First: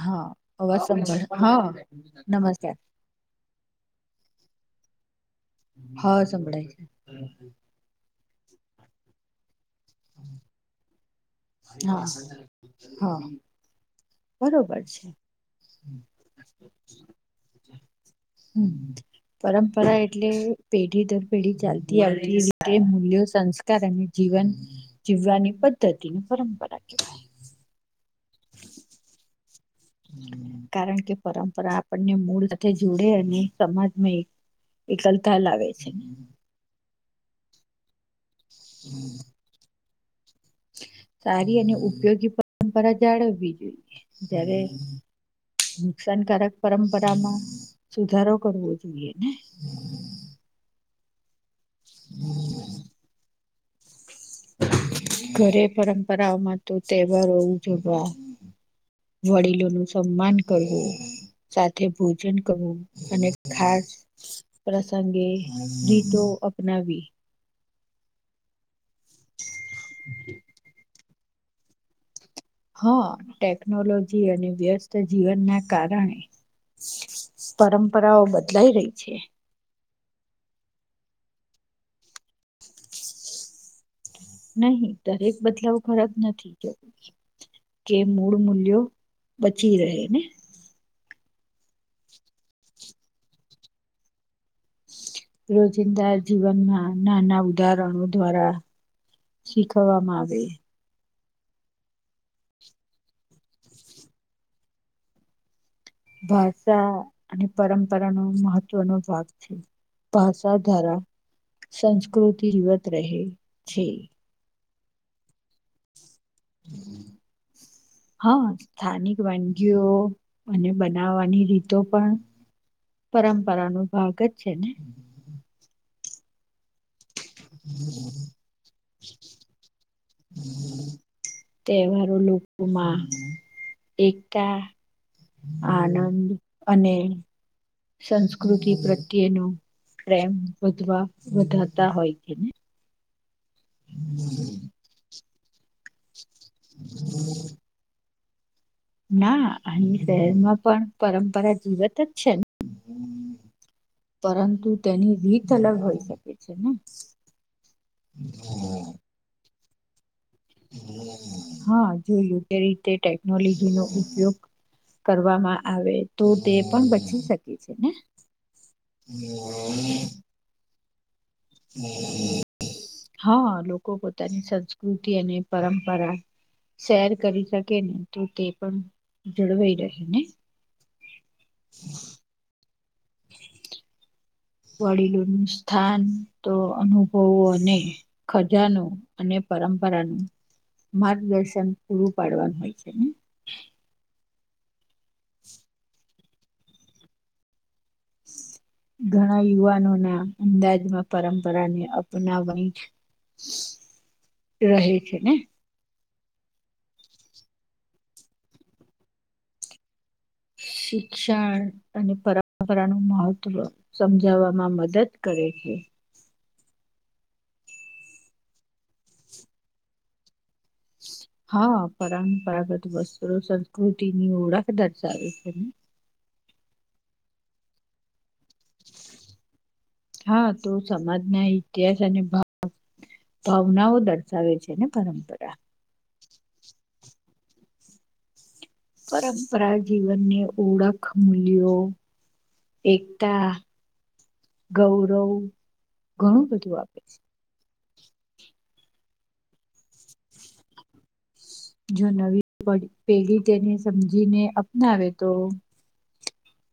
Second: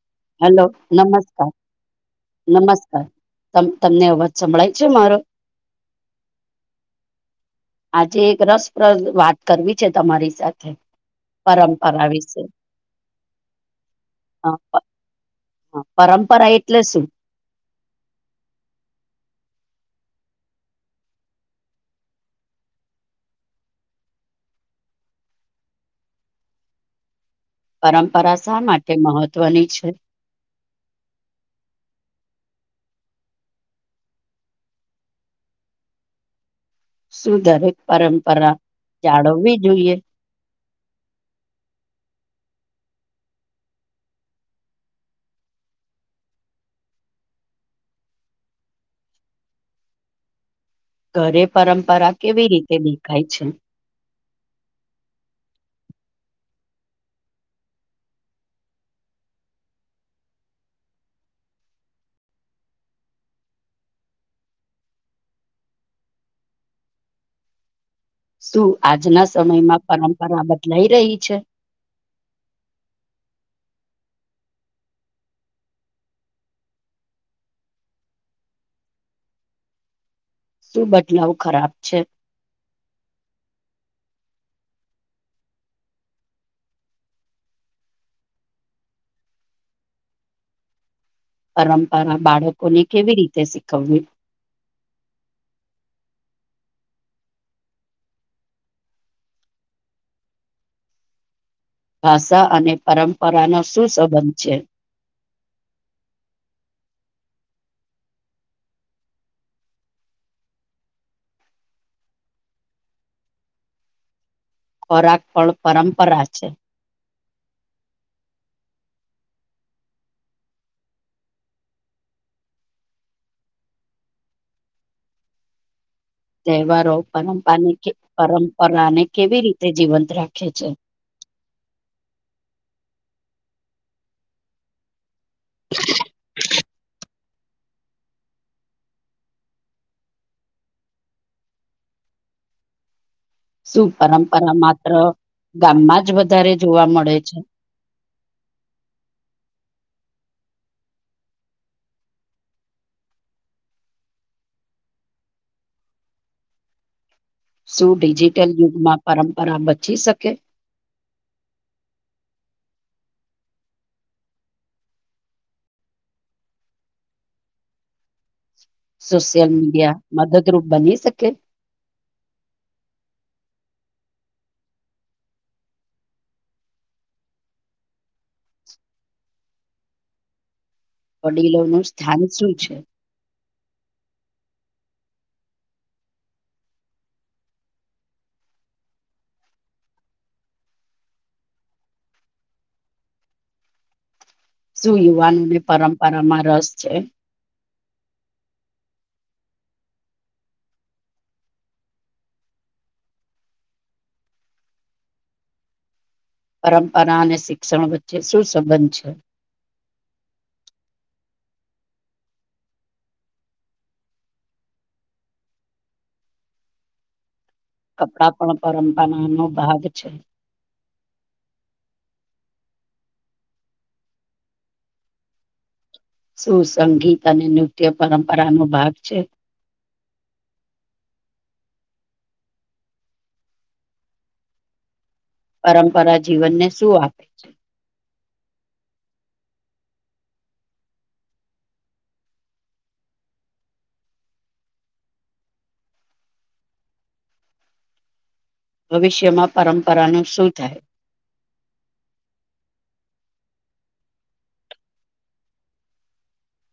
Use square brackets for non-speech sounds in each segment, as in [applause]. હા હલો અવાજ સંભળ નમસ્કાર હા નમસ્કાર તમને અવાજ સંભળાય છે મારો હા સંભળાય છે આજે એક રસપ્રદ વાત કરવી છે તમારી સાથે હા પરંપરા વિશે હા બરોબર છે હા પરંપરા એટલે શું હમ પરંપરા એટલે પેઢી દર પેઢી ચાલતી આવતી રીતે મૂલ્યો સંસ્કાર અને જીવન જીવવાની પદ્ધતિની પરંપરા કહેવાય પરંપરા શા માટે મહત્વની છે કારણ કે પરંપરા આપણને મૂળ સાથે જોડે અને સમાજમાં એક એકલતા લાવે છે શું દરેક પરંપરા જાળવવી જોઈએ સારી અને ઉપયોગી પરંપરા જાળવવી જોઈએ જ્યારે નુકસાનકારક પરંપરામાં સુધારો કરવો જોઈએ ને ઘરે પરંપરા કેવી રીતે દેખાય છે ઘરે પરંપરાઓમાં તો તહેવારો ઉજવા વડીલો નું સન્માન કરવું સાથે ભોજન કરવું અને ખાસ પ્રસંગે ગીતો અપનાવી શું આજના સમયમાં પરંપરા બદલાઈ રહી છે હા ટેકનોલોજી અને વ્યસ્ત જીવનના કારણે પરંપરાઓ બદલાઈ રહી છે શું બદલાવ ખરાબ છે નહી દરેક બદલાવ ખરા જ નથી કે કે મૂળ મૂલ્યો બચી રહે ને પરંપરા બાળકોને કેવી રીતે શીખવવી રોજિંદા જીવનમાં નાના ઉદાહરણો દ્વારા શીખવવામાં આવે ભાષા અને પરંપરાનો સુ સંબંધ છે ભાષા અને પરંપરાનો મહત્વનો ભાગ છે ભાષા ધારા સંસ્કૃતિ જવત રહે છે ખોરાક ફળ પરંપરા છે હા સ્થાનિક વાનગીઓ અને બનાવવાની રીતો પણ પરંપરાનો ભાગ જ છે ને તહેવારો પરંપને પરંપરાને કેવી રીતે જીવંત રાખે છે તહેવારો લોકોમાં એકતા આનંદ અને સંસ્કૃતિ પ્રત્યેનો પ્રેમ વધવા વધાતા હોય છે ને શું પરંપરા માત્ર ગામમાં જ વધારે જોવા મળે છે ના અની શહેરમાં પણ પરંપરા જીવત જ છે ને પરંતુ તેની રીત અલગ હોઈ શકે છે ને શું ડિજિટલ યુગમાં પરંપરા બચી શકે હા જોયું તે રીતે ટેકનોલોજી નો ઉપયોગ કરવામાં આવે તો તે પણ બચી શકે છે ને સોશિયલ મીડિયા મદદરૂપ બની શકે હમ હા લોકો પોતાની સંસ્કૃતિ અને પરંપરા શેર કરી શકે ને તો તે પણ જળવાઈ રહે ને વડીલોનું સ્થાન શું છે વડીલો નું સ્થાન તો અનુભવો અને ખજાનો અને પર પરા નું માર્ગદર્શન પૂરું પાડવાનું હોય છે શું યુવાનોને પરંપરામાં રસ છે ઘણા યુવાનો ના અંદાજમાં પરંપરાને અપનાવાની છે રહે છે ને પરંપરા અને શિક્ષણ વચ્ચે શું સંબંધ છે શિક્ષણ અને પરંપરા નું મહત્વ સમજાવવામાં મદદ કરે છે કપડાં પણ પરંપરાનાનો ભાગ છે હા પરંપરાગત વસ્ત્રો સંસ્કૃતિની ઓળખ દર્શાવે છે ને સુસંગીત અને નૃત્ય પરંપરા હા તો સમાજ ના ઇતિહાસ ભાવનાઓ દર્શાવે છે ને પરંપરા પરંપરા જીવનને શું આપે છે પરંપરા જીવનને ઓળખ મૂલ્યો એકતા ગૌરવ ઘણું બધું આપે છે ભવિષ્યમાં પરંપરાનું શું થાય જો નવી પેઢી તેને સમજીને અપનાવે તો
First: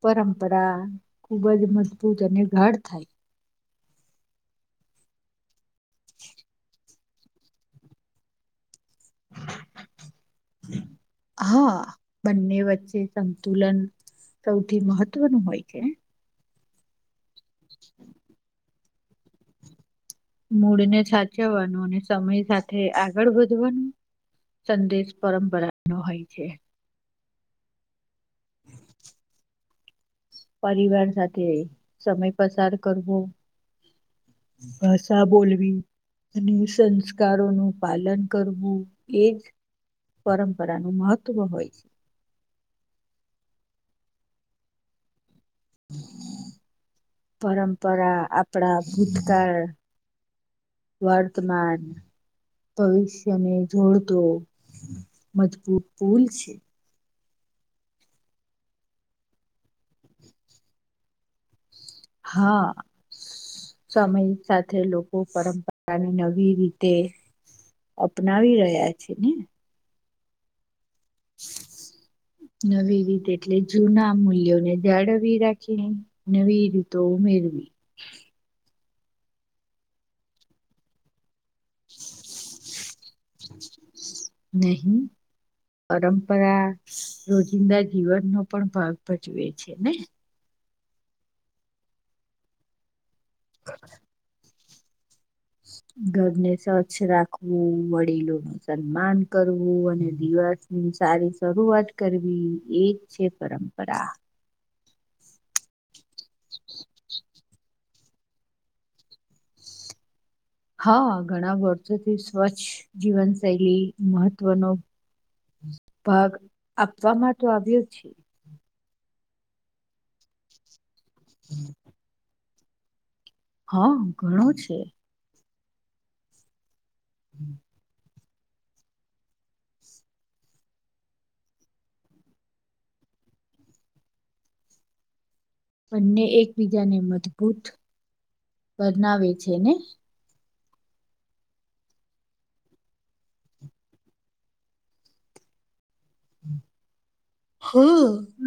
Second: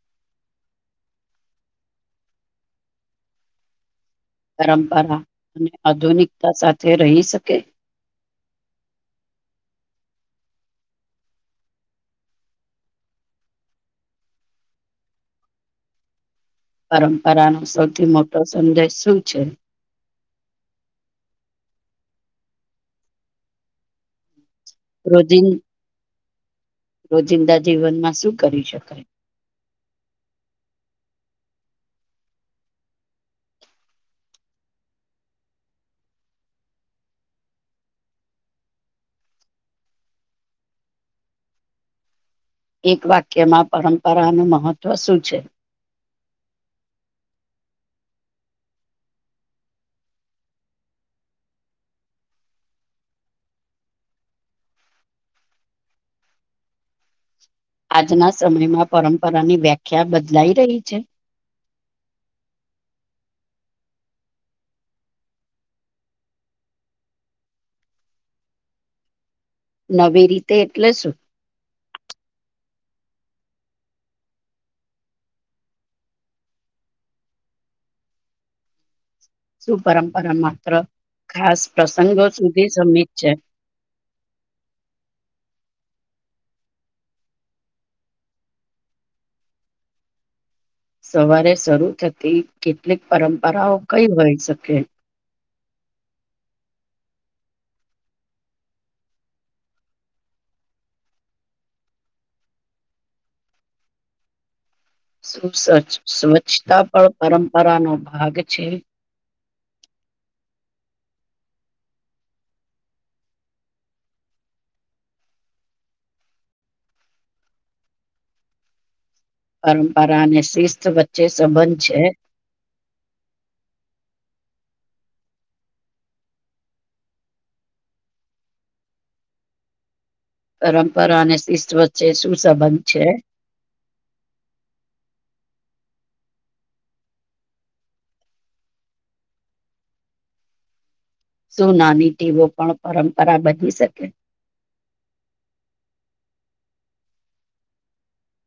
પરંપરા ખુબ જ મજબૂત અને ગઢ થાય પરંપરા અને આધુનિકતા સાથે રહી શકે હા બંને વચ્ચે સંતુલન સૌથી મહત્વનું હોય કે પરંપરાનો સૌથી મોટો સંદેશ શું છે મૂળને સાચવવાનું અને સમય સાથે આગળ વધવાનું સંદેશ રોજિન પરંપરા નો હોય છે રોજિંદા જીવનમાં શું કરી શકાય પરિવાર સાથે સમય પસાર કરવો ભાષા બોલવી અને સંસ્કારોનું પાલન કરવું એજ પરંપરાનું મહત્ત્વ હોય છે એક વાક્યમાં પરંપરાનું મહત્વ શું છે પરંપરા આપણા ભૂતકાળ વર્તમાન ભવિષ્યને જોડતો મજબૂત પુલ છે આજના સમયમાં પરંપરાની વ્યાખ્યા બદલાઈ રહી છે હા સમયની સાથે લોકો પરંપરાની નવી રીતે અપનાવી રહ્યા છે ને નવી રીતે એટલે શું નવી રીતે એટલે જૂના મૂલ્યોને જાળવી રાખી નવી રીતો ઉમેરવી સુું પરંપરા માત્ર ખાસ પ્રસંગો સુધી સમ નહીં પરંપરા રોજિંદા જીવનનો પણ ભાગ ભજવે છે ને સવારે શરૂ થતી કેટલીક પરંપરાઓ કઈ હોઈ શકે ઘરને સ્વચ્છ રાખવું વડીલો નું સન્માન કરવું અને દિવસ સારી શરૂઆત કરવી એજ છે પરંપરા સુ સ્વચ્છતા પણ પરંપરાનો ભાગ છે હા ઘણા વર્ષોથી સ્વચ્છ જીવનશૈલી મહત્વનો ભાગ આપવાવામાં તો આવ્યો છે પરંપરાને શિસ્ત વચ્ચે સંબંધ છે હા ઘણો છે હમ્મ પરંપરા અને શિસ્ત વચ્ચે સુું સંંબંધ છે બંને એકબીજાને મજબૂત બનાવે છે ને શું નાની ટીવો પણ પરંપરા બની શકે હ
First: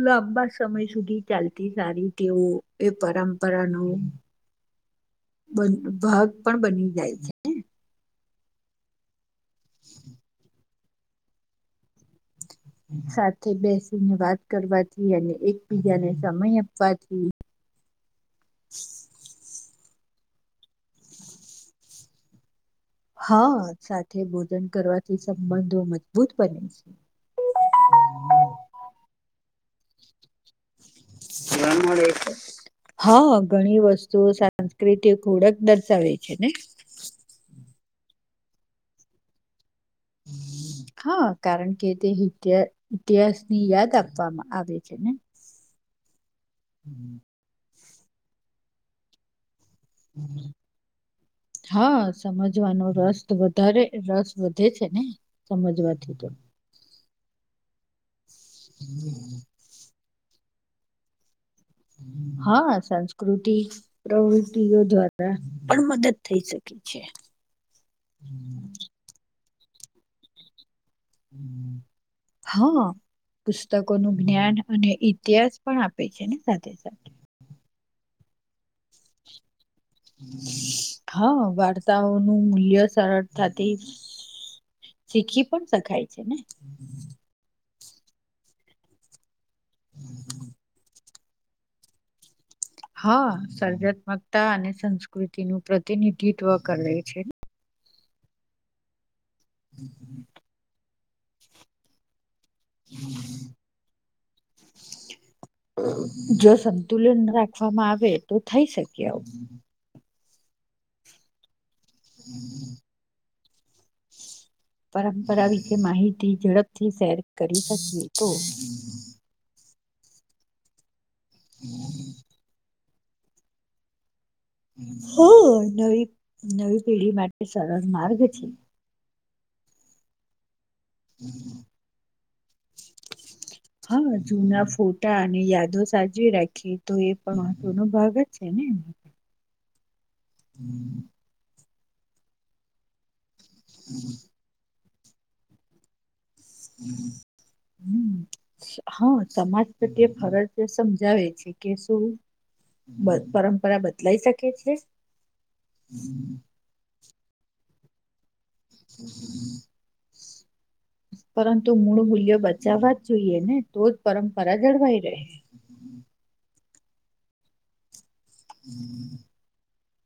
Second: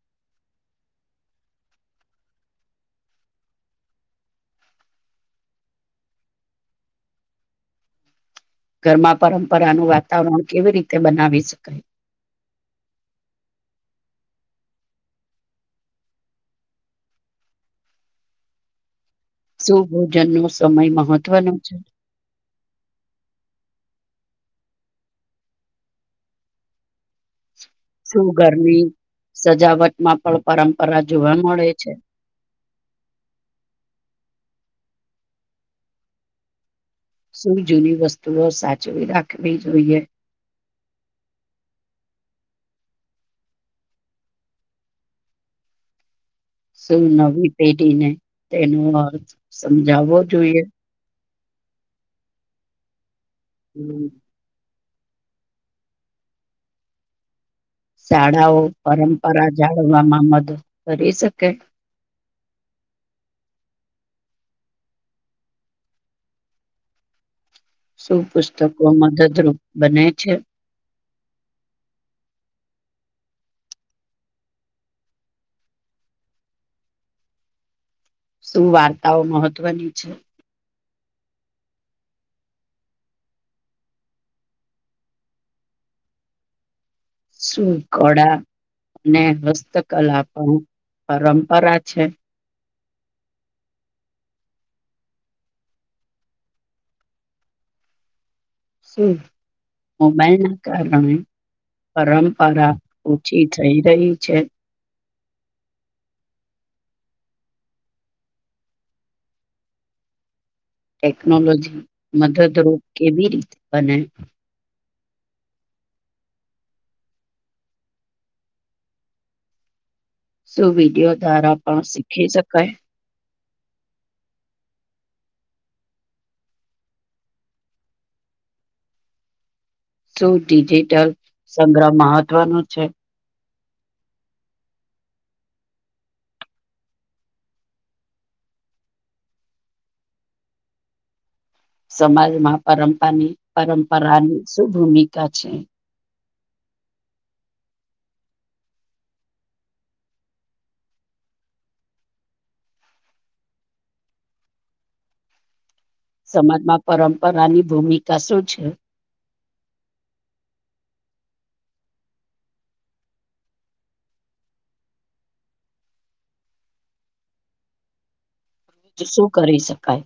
લાંબા સમય સુધી ચાલતી સારી ટેવ એ પરંપરા ન ઓમ. બન ભાગ પણ બની જાય છે ને. ઘરમાં પરંપરાનું વાતાવરણ કેવી રીતે બનાવી શકાય? સાથે બેસીને વાત કરવાથી અને એકબીજાને સમય આપવાથી. શું ભોજનનો સમય મહત્વનો છે? હા સાથે ભોજન કરવાથી સંબંધો મજબૂત બને છે. શું ઘરની સજાવટમાં પણ પરંમ હા ઘણી વસ્તુઓ સાથ સાસ્કૃતિક ઓડક દર્શાવે છે ને. થોડો સાચવી રાખવી જોઈએ. હા, કારણ કે તે તિ ઇતિહાસ ની યાદ આપવામાં આવે છે ને. શું નવી પેઢીને તેનો અર્થ સમજાવવો જોઈએ? હા, સમજવાનો રસ વધારે હમ રસ વધે જ છે ને સમજવાથી તો. શાળાઓ પરંપરા જાળવવામાં મદદ કરી શકે? હા, સાંસ્કૃતિક પ્રવૃતિઓ દ્વારા પણ મદદ થઈ શકે છે. શું પુસ્તકો મદદરૂપ બને છે? હા પુસ્તકોનું જ્ઞાન અને ઇતિહાસ પણ આપે છે ને સાથે સાથે. શું વાર્તાઓ મહત્વની છે? હા, વાર્તાઓ નું મૂલ્ય સરળતાતી શીખી પણ શખાય છે ને? શું કળા અને હસ્તકલા પણ પરંપરા છે? હા, સર્જાત્મકતા અને સંસ્કૃતિ નું પ્રતિનિધિત્વ કરે છે. શું મોબાઈલ ના કારણે પરમ પરા ઓછી થઈ રહી છે? જો સંતુલન રાખવામાં આવે તો થઈ શકે આવ. ટેકનોલોજી મદદરૂપ કેવી રીત બને? પરંપરા વિશે માહિતી ઝડપથી શેર કરી શકીએ તો. શું વિડિયો દ્વારા પણ શીખી શકાય? [unintelligible] નવી પેઢી માટે સરળ માર્ગ છે. શું ડિજિટલ સંગ્રહ મહત્વનું છે? હા, જૂના ફોટા અને યાદો સાજવી રાખીએ તો એ પણ મહત્વ નો ભાગ જ છે ને. [inaudible] [unintelligible] સમાજમાં પરંપરાની પરંપરાની શું ભૂમિકા છે? હમ્મ. હા સમાજ પ્રત્યે ફરજ સમજાવે છે કે શું પરંપરા બદલાઈ શકે છે? સમાજમાં પરંપરાની ભૂમિકા શું છે? હ પરંતુ મૂળ મૂલ્યો બચાવવા જ જોઈએ ને તો જ પરંપરા જળવાઈ રહે. [inaudible] શું કરી શકાય?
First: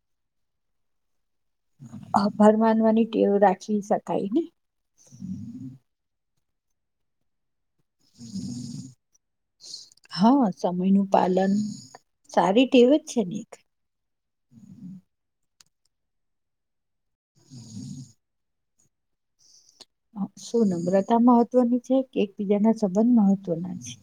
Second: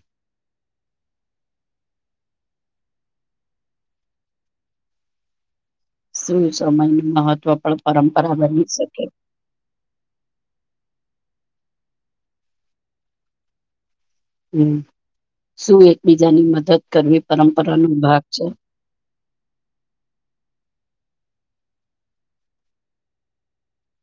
આભર માનવાની ટેવ રાખી શકાય ને. શું સમયની મહત્વ પણ પરંપરા બની શકે? હા સમયનું પાલન સારી ટેવ જ છે ને એક. હમ શું એકબીજાની મદદ કરવી પરંપરા નો ભાગ છે શું નમ્રતા મહત્વની છે એકબીજા ના સંબંધ મહત્વના છે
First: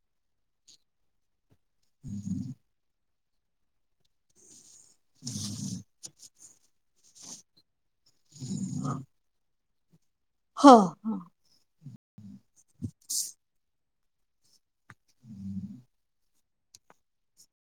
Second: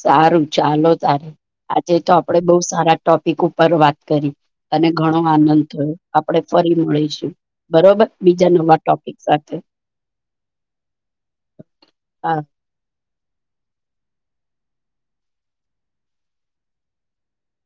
સારું ચાલો તારે આજે તો આપડે બહ સારા ટોપિક ઉપર વાત કરી અને ઘણો આનંદ થયો આપણે ફરી મળીશું બરોબર બીજા નવા ટોપિક સાથે હા હા હા [inaudible]